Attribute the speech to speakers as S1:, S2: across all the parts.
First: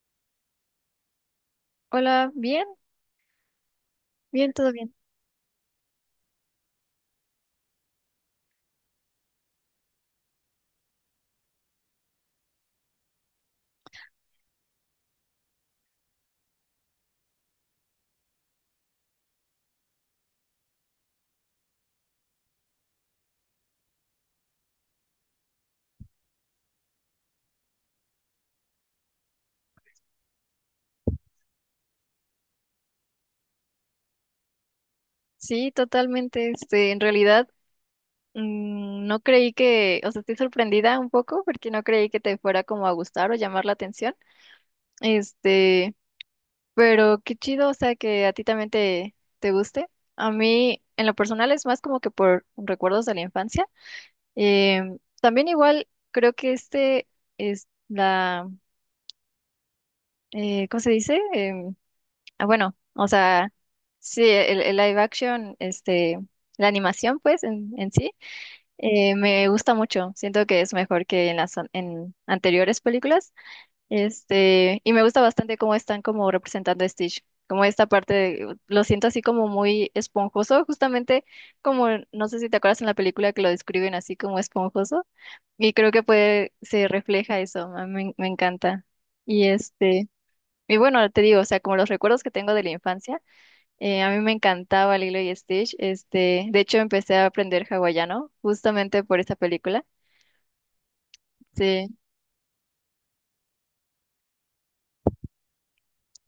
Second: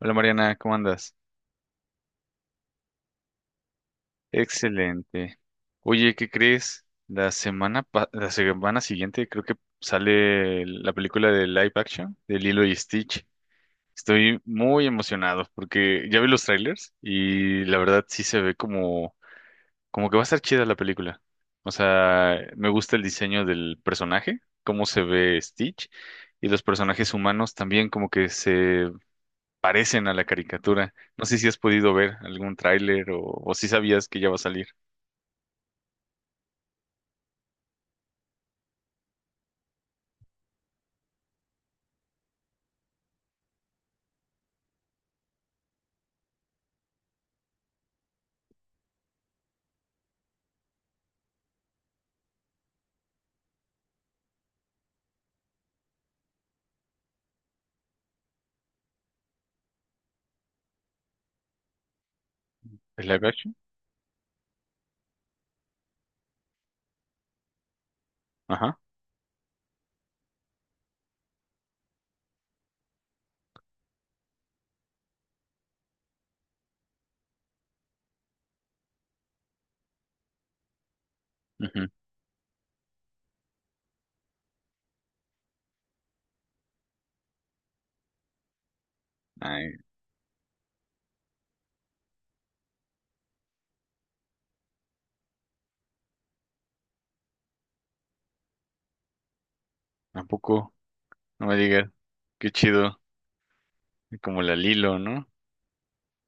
S1: Hola Mariana, ¿cómo andas?
S2: Hola, bien, todo bien.
S1: Excelente. Oye, ¿qué crees? La semana, la semana siguiente creo que sale la película de live action de Lilo y Stitch. Estoy muy emocionado porque ya vi los trailers y la verdad sí se ve como que va a estar chida la película. O sea, me gusta el diseño del personaje, cómo se ve Stitch y los personajes humanos también como que se parecen a la caricatura. No sé si has podido ver algún tráiler o si sabías que ya va a salir.
S2: Sí, totalmente. Este, en realidad, no creí que, o sea, estoy sorprendida un poco porque no creí que te fuera como a gustar o llamar la atención. Este, pero qué chido, o sea, que a ti también te guste. A mí, en lo personal, es más como que por recuerdos de la infancia. También igual, creo que este es la, ¿cómo se dice? Bueno,
S1: ¿El
S2: o
S1: live
S2: sea,
S1: action?
S2: sí, el live action, este, la animación, pues, en sí,
S1: Ajá.
S2: me gusta mucho. Siento que es mejor que en las en anteriores películas. Este, y me gusta bastante cómo están como representando a Stitch. Como esta parte, lo siento así como muy esponjoso, justamente
S1: Ujú.
S2: como, no sé si te acuerdas en la película que lo describen así como esponjoso. Y creo que puede, se refleja eso, a mí me encanta. Y
S1: Ay,
S2: este, y bueno, te digo, o sea, como los recuerdos que tengo de la infancia. A mí me encantaba Lilo y Stitch. Este, de hecho, empecé a aprender hawaiano justamente por esta película.
S1: tampoco, no me digas.
S2: Sí,
S1: Qué chido. Como la Lilo, ¿no?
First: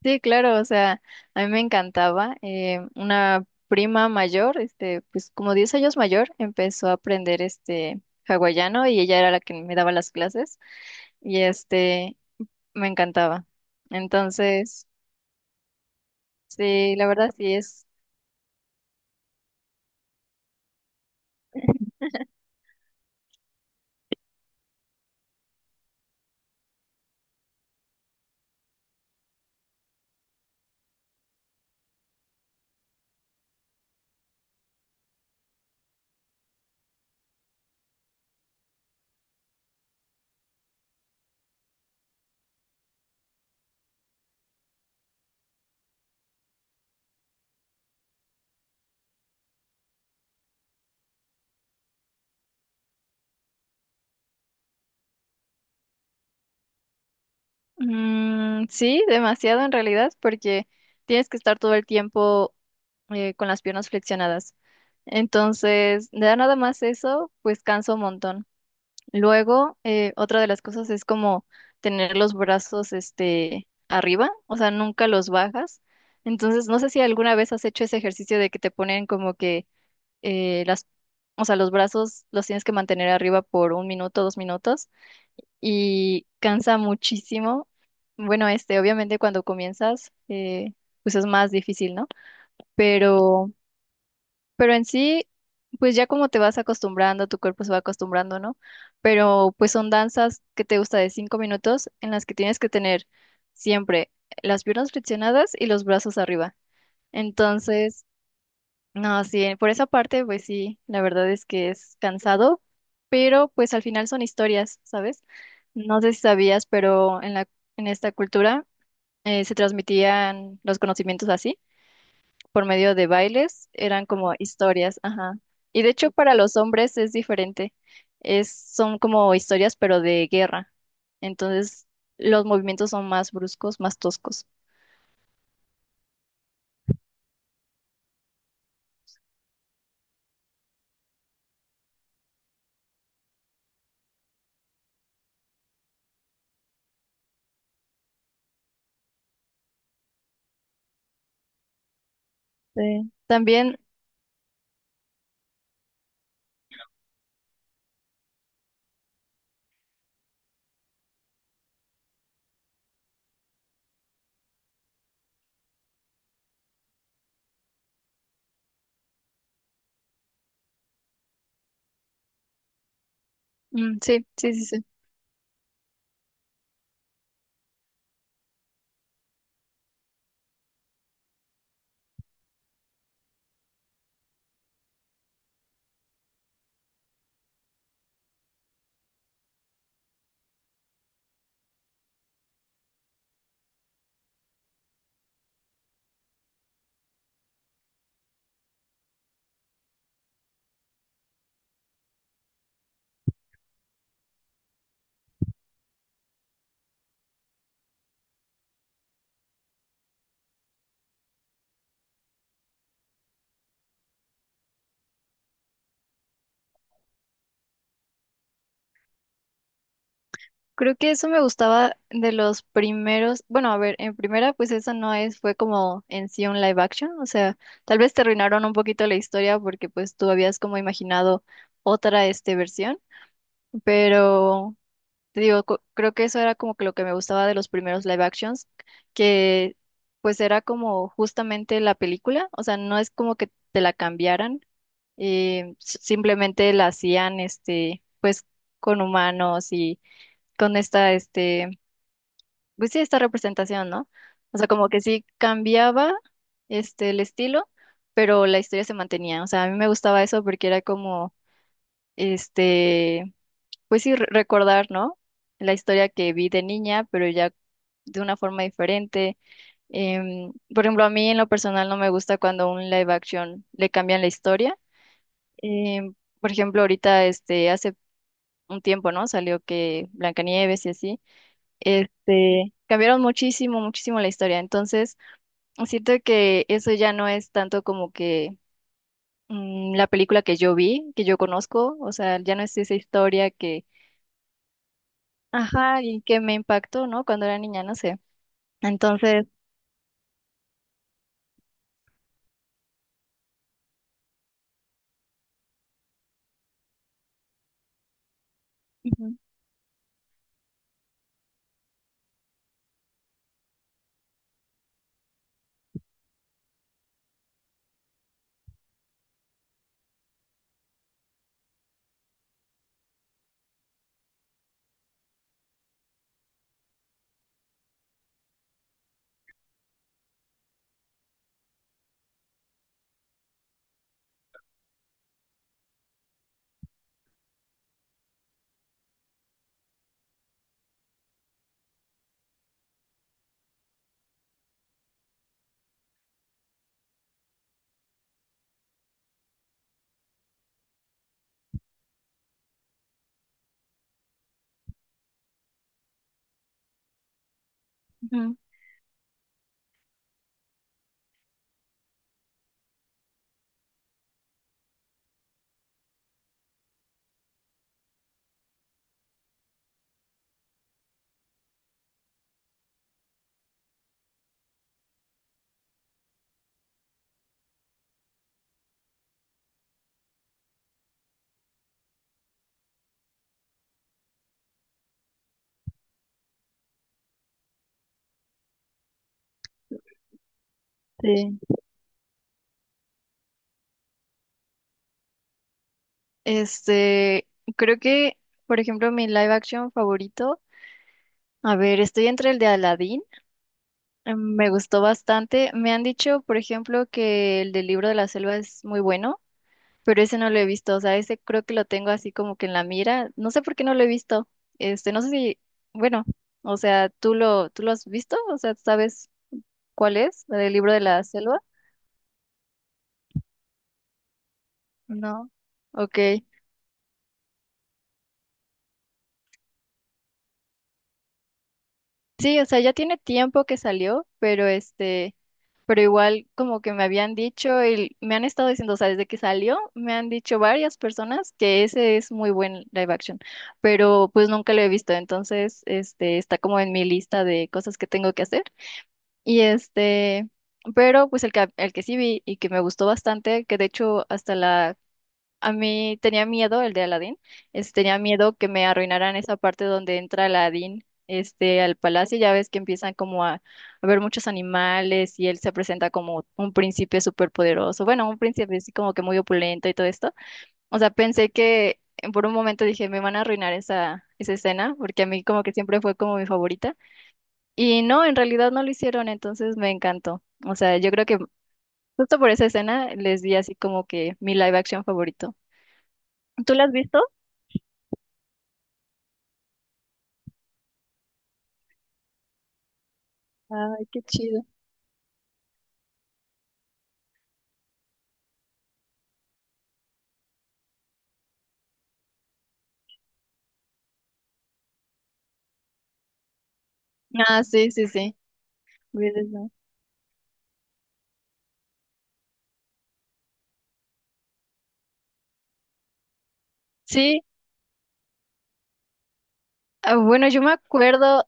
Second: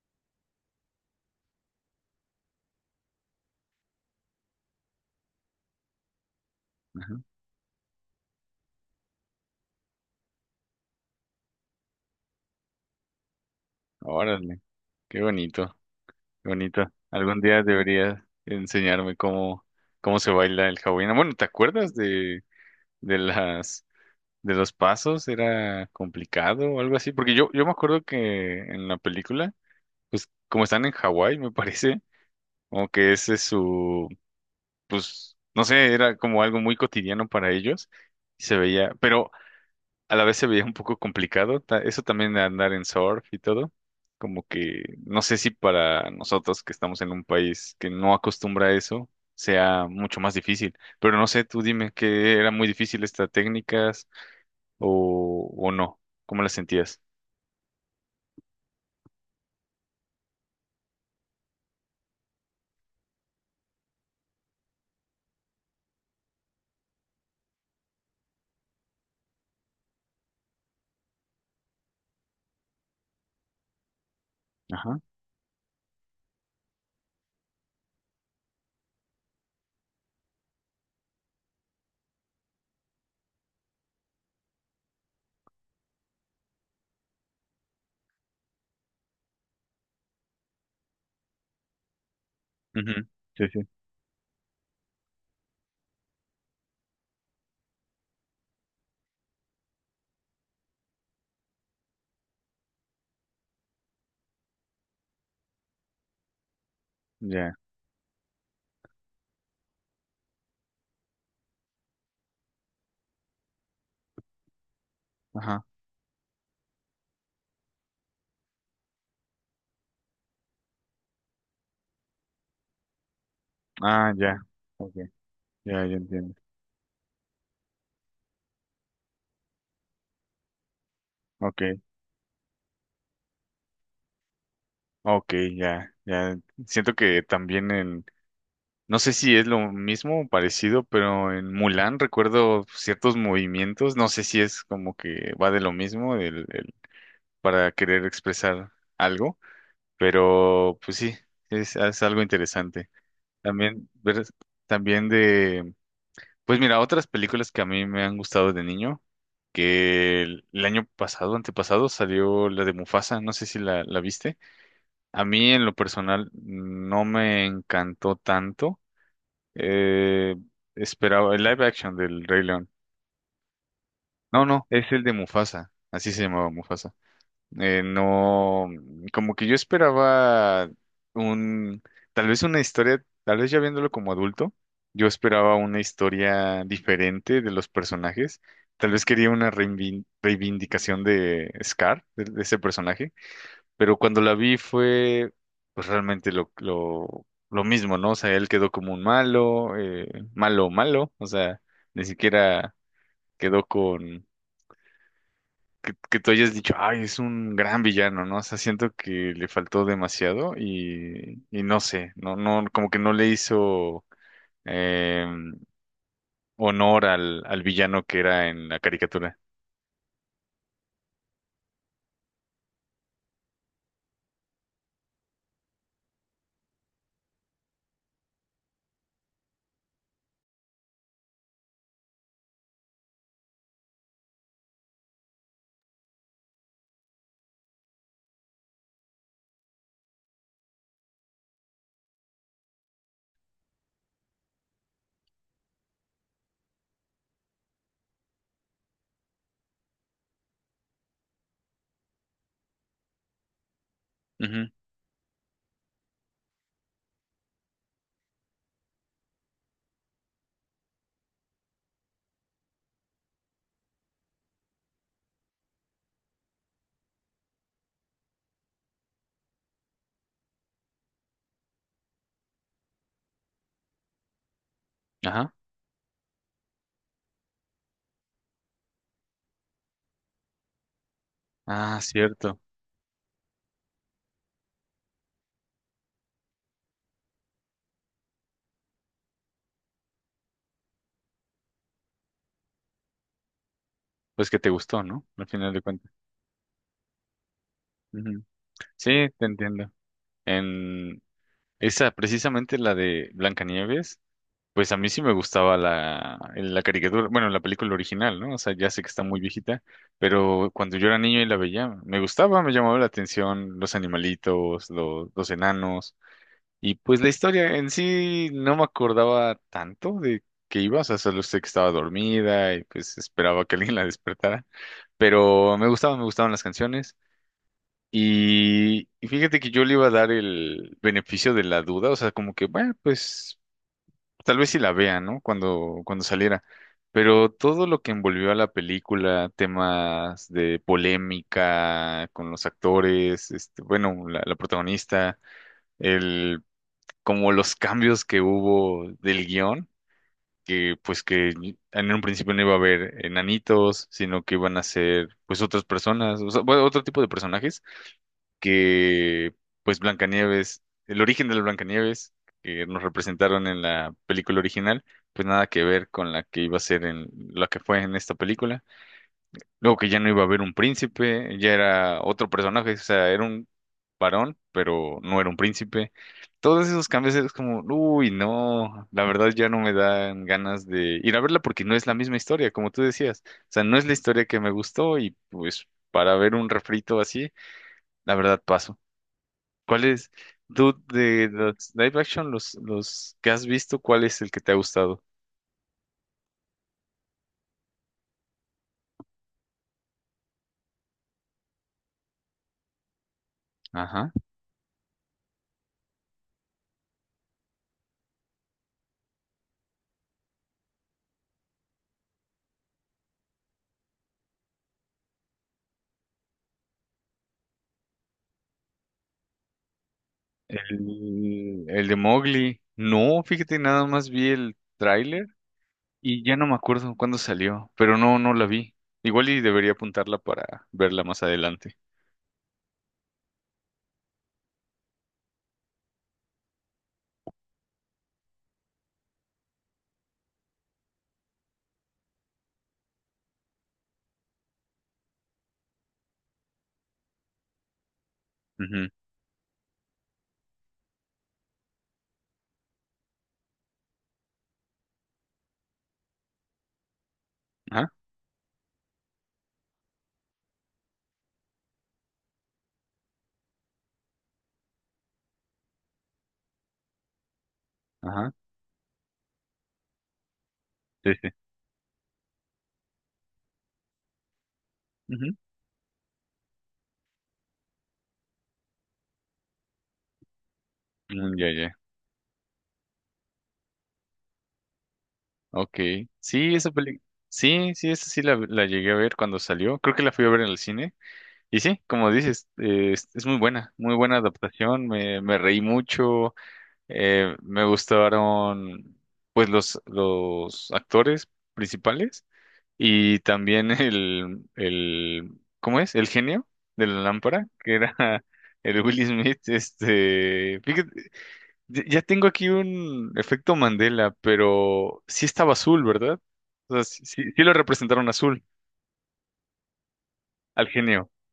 S2: sí, claro. O sea, a mí me encantaba. Una prima mayor, este, pues como 10 años mayor, empezó a
S1: Ajá.
S2: aprender este hawaiano y ella era la que me daba las clases y este, me encantaba.
S1: Órale,
S2: Entonces,
S1: qué bonito, qué bonito.
S2: sí, la verdad
S1: Algún
S2: sí
S1: día
S2: es.
S1: deberías enseñarme cómo se baila el hawaiano. Bueno, ¿te acuerdas de las de los pasos? ¿Era complicado o algo así? Porque yo me acuerdo que en la película, pues como están en Hawái, me parece, como que ese es su, pues, no sé, era como algo muy cotidiano para ellos y se veía, pero a la vez se veía un poco complicado, eso también de andar en surf y todo, como que no sé si para nosotros que estamos en un país que no acostumbra a eso sea mucho más difícil, pero no sé, tú dime que era muy difícil estas técnicas o no, ¿cómo las sentías?
S2: Mm, sí, demasiado en realidad, porque tienes que estar todo el tiempo con las piernas flexionadas. Entonces, da nada más eso, pues cansa un montón. Luego, otra de las cosas es como tener los brazos este arriba, o sea,
S1: Ajá.
S2: nunca los bajas. Entonces, no sé si alguna vez has hecho ese ejercicio de que te ponen como que eh, las, o sea, los brazos los tienes que mantener arriba por 1 minuto, 2 minutos y cansa muchísimo. Bueno, este, obviamente cuando comienzas, pues es más difícil, ¿no?
S1: Ujú. Sí,
S2: Pero,
S1: sí.
S2: pero en sí, pues ya como te vas acostumbrando, tu cuerpo se va acostumbrando, ¿no? Pero pues son danzas que te gusta de 5 minutos en las que tienes que tener siempre las piernas flexionadas y los brazos arriba.
S1: Ya.
S2: Entonces, no, sí, por esa parte, pues sí, la verdad es que es cansado, pero pues al final son historias, ¿sabes?
S1: Ajá.
S2: No sé si sabías, pero en la, en esta cultura se transmitían los conocimientos así, por medio de bailes, eran
S1: Ah,
S2: como
S1: ya. Ok.
S2: historias, ajá. Y
S1: Ya,
S2: de
S1: ya
S2: hecho
S1: entiendo.
S2: para los hombres es diferente, es, son como historias, pero de guerra.
S1: Ok.
S2: Entonces los movimientos son más bruscos, más toscos.
S1: Ok, ya, ya. Siento que también en, no sé si es lo mismo o parecido, pero en Mulan recuerdo ciertos movimientos, no sé si es como que va de lo mismo el para querer expresar algo, pero pues sí, es algo interesante.
S2: Sí. También,
S1: También, ver, también de, pues mira, otras películas que a mí me han gustado de niño, que el año pasado, antepasado, salió la de Mufasa, no sé si la viste. A mí en lo personal no me encantó tanto. Eh, Esperaba el live action del Rey León.
S2: mm, sí,
S1: No,
S2: sí, sí,
S1: no,
S2: sí.
S1: es el de Mufasa. Así se llamaba Mufasa. No, como que yo esperaba un, tal vez una historia, tal vez ya viéndolo como adulto, yo esperaba una historia diferente de los personajes. Tal vez quería una reivindicación de Scar, de ese personaje, pero cuando la vi fue pues realmente lo mismo, ¿no? O sea, él quedó como un malo, malo, malo, o sea, ni siquiera quedó con que tú hayas dicho, ay, es un gran villano, ¿no? O sea, siento que le faltó demasiado y no sé, no, no, como que no le hizo eh, honor al villano que era en la caricatura.
S2: Creo que eso me gustaba de los primeros, bueno, a ver, en primera, pues eso no es, fue como en sí un live action, o sea, tal vez te arruinaron un poquito la historia porque pues tú habías como imaginado otra, este, versión, pero te digo, creo que eso era como que lo que me gustaba de los primeros live actions, que pues era como justamente la película, o sea, no es como que te la cambiaran, simplemente la hacían, este, pues con humanos y con esta, este pues sí, esta representación, ¿no? O
S1: Ujú.
S2: sea, como que sí cambiaba este el estilo, pero la historia se mantenía. O sea, a mí me gustaba eso porque era como, este, pues sí, recordar, ¿no? La historia que vi de niña, pero ya de una forma diferente. Em, por ejemplo, a mí en lo personal no me gusta cuando un live action le cambian la historia.
S1: Ajá.
S2: Em, por ejemplo, ahorita, este, hace un tiempo, ¿no? Salió que Blancanieves y así
S1: Ah, cierto.
S2: este, cambiaron muchísimo, muchísimo la historia. Entonces, siento que eso ya no es tanto como que la película que yo vi, que yo conozco, o sea, ya no es esa historia que,
S1: Pues que te gustó, ¿no? Al final de
S2: ajá,
S1: cuentas.
S2: y que me impactó, ¿no? Cuando era niña, no sé.
S1: Ujú. Sí, te
S2: Entonces,
S1: entiendo. En, esa, precisamente la de Blancanieves, pues a mí sí me gustaba la caricatura, bueno, la película original, ¿no? O sea, ya sé que está
S2: ujú,
S1: muy viejita, pero cuando yo era niño y la veía, me gustaba, me llamaba la atención los animalitos, los enanos, y pues la historia en sí no me acordaba tanto de que iba, o sea, solo sé que estaba dormida y pues esperaba que alguien la despertara, pero me gustaban las canciones. Y fíjate que yo le iba a dar el beneficio de la duda, o sea, como que, bueno, pues tal vez si la vea, ¿no? Cuando saliera. Pero todo lo que envolvió a la película, temas de polémica con los actores, este, bueno, la protagonista, el, como los cambios que hubo del guión, que pues que en un principio no iba a haber enanitos, sino que iban a ser pues otras personas, o sea, bueno, otro tipo de personajes
S2: ujú,
S1: que pues Blancanieves, el origen de la Blancanieves que nos representaron en la película original, pues nada que ver con la que iba a ser en la que fue en esta película. Luego que ya no iba a haber un príncipe, ya era otro personaje, o sea, era un varón, pero no era un príncipe. Todos esos cambios es como, uy, no, la verdad ya no me dan ganas de ir a verla porque no es la misma historia, como tú decías. O sea, no es la historia que me gustó y pues para ver un refrito así, la verdad paso. ¿Cuáles es, de
S2: sí.
S1: los live action, los que has visto, cuál es el que te ha gustado?
S2: Este, creo que, por ejemplo, mi live action favorito, a ver, estoy entre el de Aladdin,
S1: Ajá.
S2: me gustó bastante. Me han dicho, por ejemplo, que el del libro de la selva es muy bueno. Pero ese no lo he visto, o sea, ese creo que lo tengo así como que en la mira, no sé por qué no lo he visto, este, no sé si, bueno, o sea, ¿tú tú lo has visto? O sea, ¿sabes cuál es? ¿La del libro de la selva?
S1: El de Mowgli. No, fíjate, nada más vi el tráiler
S2: No.
S1: y
S2: Ok.
S1: ya no me acuerdo cuándo salió, pero no, no la vi. Igual y debería apuntarla para verla más adelante.
S2: Sí, o sea, ya tiene tiempo que salió, pero este, pero igual como que me habían dicho y me han estado diciendo, o sea, desde que salió, me han dicho varias personas que ese es muy buen live action, pero pues nunca lo he visto, entonces, este, está como en mi lista de cosas que tengo que hacer.
S1: Ujú.
S2: Y este, pero pues el que sí vi y que me gustó bastante, que de hecho hasta la, a mí tenía miedo, el de Aladdin,
S1: Ajá.
S2: tenía miedo que me arruinaran esa parte donde entra Aladdin, este, al palacio, ya ves que empiezan como a ver muchos animales y él se presenta como un príncipe súper poderoso, bueno, un
S1: Ajá.
S2: príncipe así como que muy opulento y todo esto. O sea,
S1: Sí, sí.
S2: pensé que por un momento dije, me van a arruinar esa, esa escena, porque a mí
S1: Ujú.
S2: como que siempre fue como mi favorita. Y no, en realidad no lo hicieron, entonces me encantó. O sea, yo creo que
S1: Mm, ya, ya.
S2: justo por esa escena les di así como que mi live action favorito.
S1: Ok. Sí,
S2: ¿Tú la
S1: esa
S2: has visto?
S1: película. Sí, sí, esa sí la llegué a ver cuando salió. Creo que la fui a ver en el cine. Y sí, como dices, es
S2: Ay,
S1: muy
S2: qué
S1: buena
S2: chido.
S1: adaptación, me reí mucho, me gustaron pues los actores principales y también el, ¿cómo es? El genio de la
S2: Ah,
S1: lámpara, que
S2: sí, sí,
S1: era
S2: sí.
S1: el Will
S2: Hubieras,
S1: Smith,
S2: ¿no?
S1: este, fíjate, ya ya tengo aquí un efecto Mandela, pero sí estaba azul, ¿verdad? O sea,
S2: Sí,
S1: sí lo representaron azul
S2: ah, bueno, yo
S1: al genio.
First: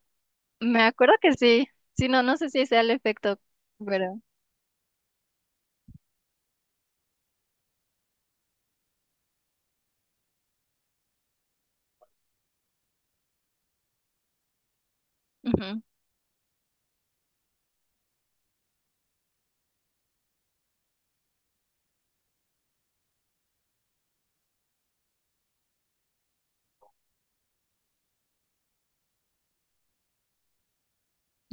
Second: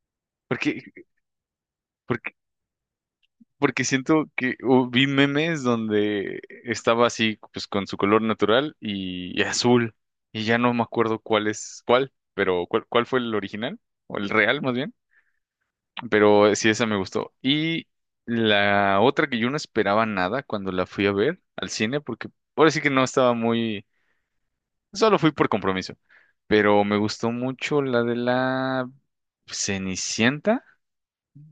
S1: Porque
S2: me acuerdo que sí. Sí, no, no sé si sea el efecto,
S1: porque
S2: pero.
S1: siento que o vi memes donde estaba así, pues con su color natural y azul. Y ya no me acuerdo cuál es cuál, pero cuál fue el original, o el real más bien.
S2: Ujú.
S1: Pero sí, esa me gustó. Y la otra que yo no esperaba nada cuando la fui a ver al cine, porque ahora sí que no estaba muy. Solo fui por compromiso. Pero me gustó mucho la de la Cenicienta,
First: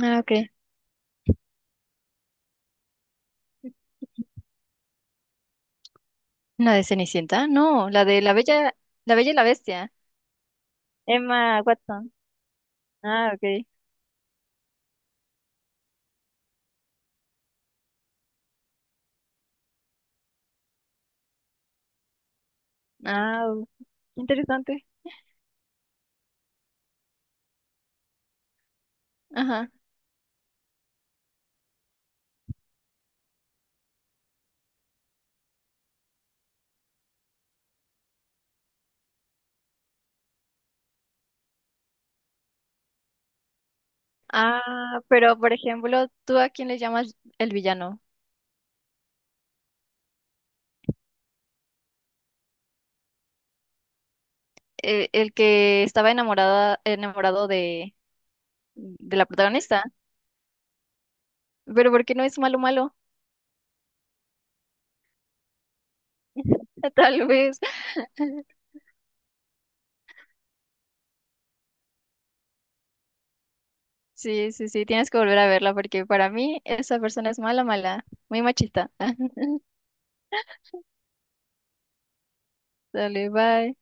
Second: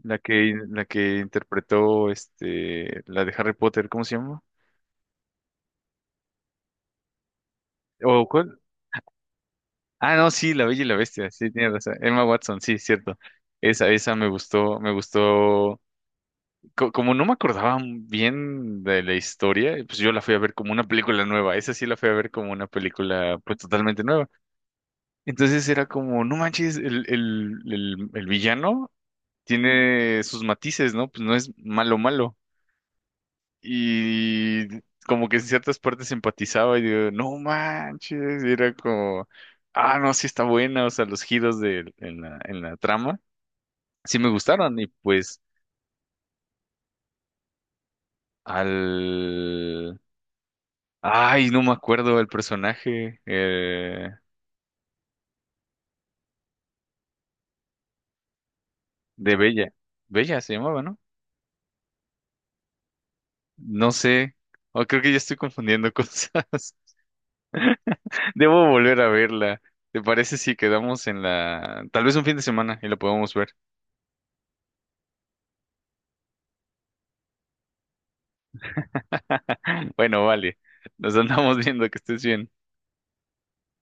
S2: Ah, ok.
S1: la que interpretó este, la de Harry Potter, ¿cómo se llama?
S2: ¿La de Cenicienta? No, la de
S1: ¿O
S2: La
S1: cuál?
S2: Bella, La Bella y la Bestia.
S1: Ah, no, sí, La Bella y la Bestia, sí,
S2: Emma
S1: tienes razón.
S2: Watson.
S1: Emma Watson, sí, cierto.
S2: Ah, ok.
S1: Esa me gustó, me gustó. Como no me acordaba bien de la historia, pues yo la fui a ver como una película nueva. Esa sí la fui a ver como una película,
S2: Ah,
S1: pues totalmente
S2: qué
S1: nueva.
S2: interesante.
S1: Entonces era como, no manches, el villano
S2: Ajá.
S1: tiene sus matices, ¿no? Pues no es malo malo. Y como que en ciertas partes empatizaba y digo, no manches, y era como, ah, no, sí está buena, o sea, los giros de, en en la trama, sí me gustaron y
S2: Ah, pero
S1: pues
S2: por ejemplo, ¿tú a quién le llamas el villano?
S1: al... Ay, no me acuerdo el personaje
S2: El, que estaba enamorada, enamorado de la
S1: de Bella.
S2: protagonista.
S1: Bella se llamaba, ¿no?
S2: Pero ¿por qué no es malo malo?
S1: No sé. O creo que ya estoy confundiendo cosas.
S2: Tal vez.
S1: Debo volver a verla. ¿Te parece si quedamos en la... Tal vez un fin de semana y la podemos ver?
S2: Sí, sí, sí, tienes que volver a verla porque para mí esa persona es mala, mala, muy machista.
S1: Bueno, vale. Nos andamos viendo que estés bien.
S2: Dale, bye.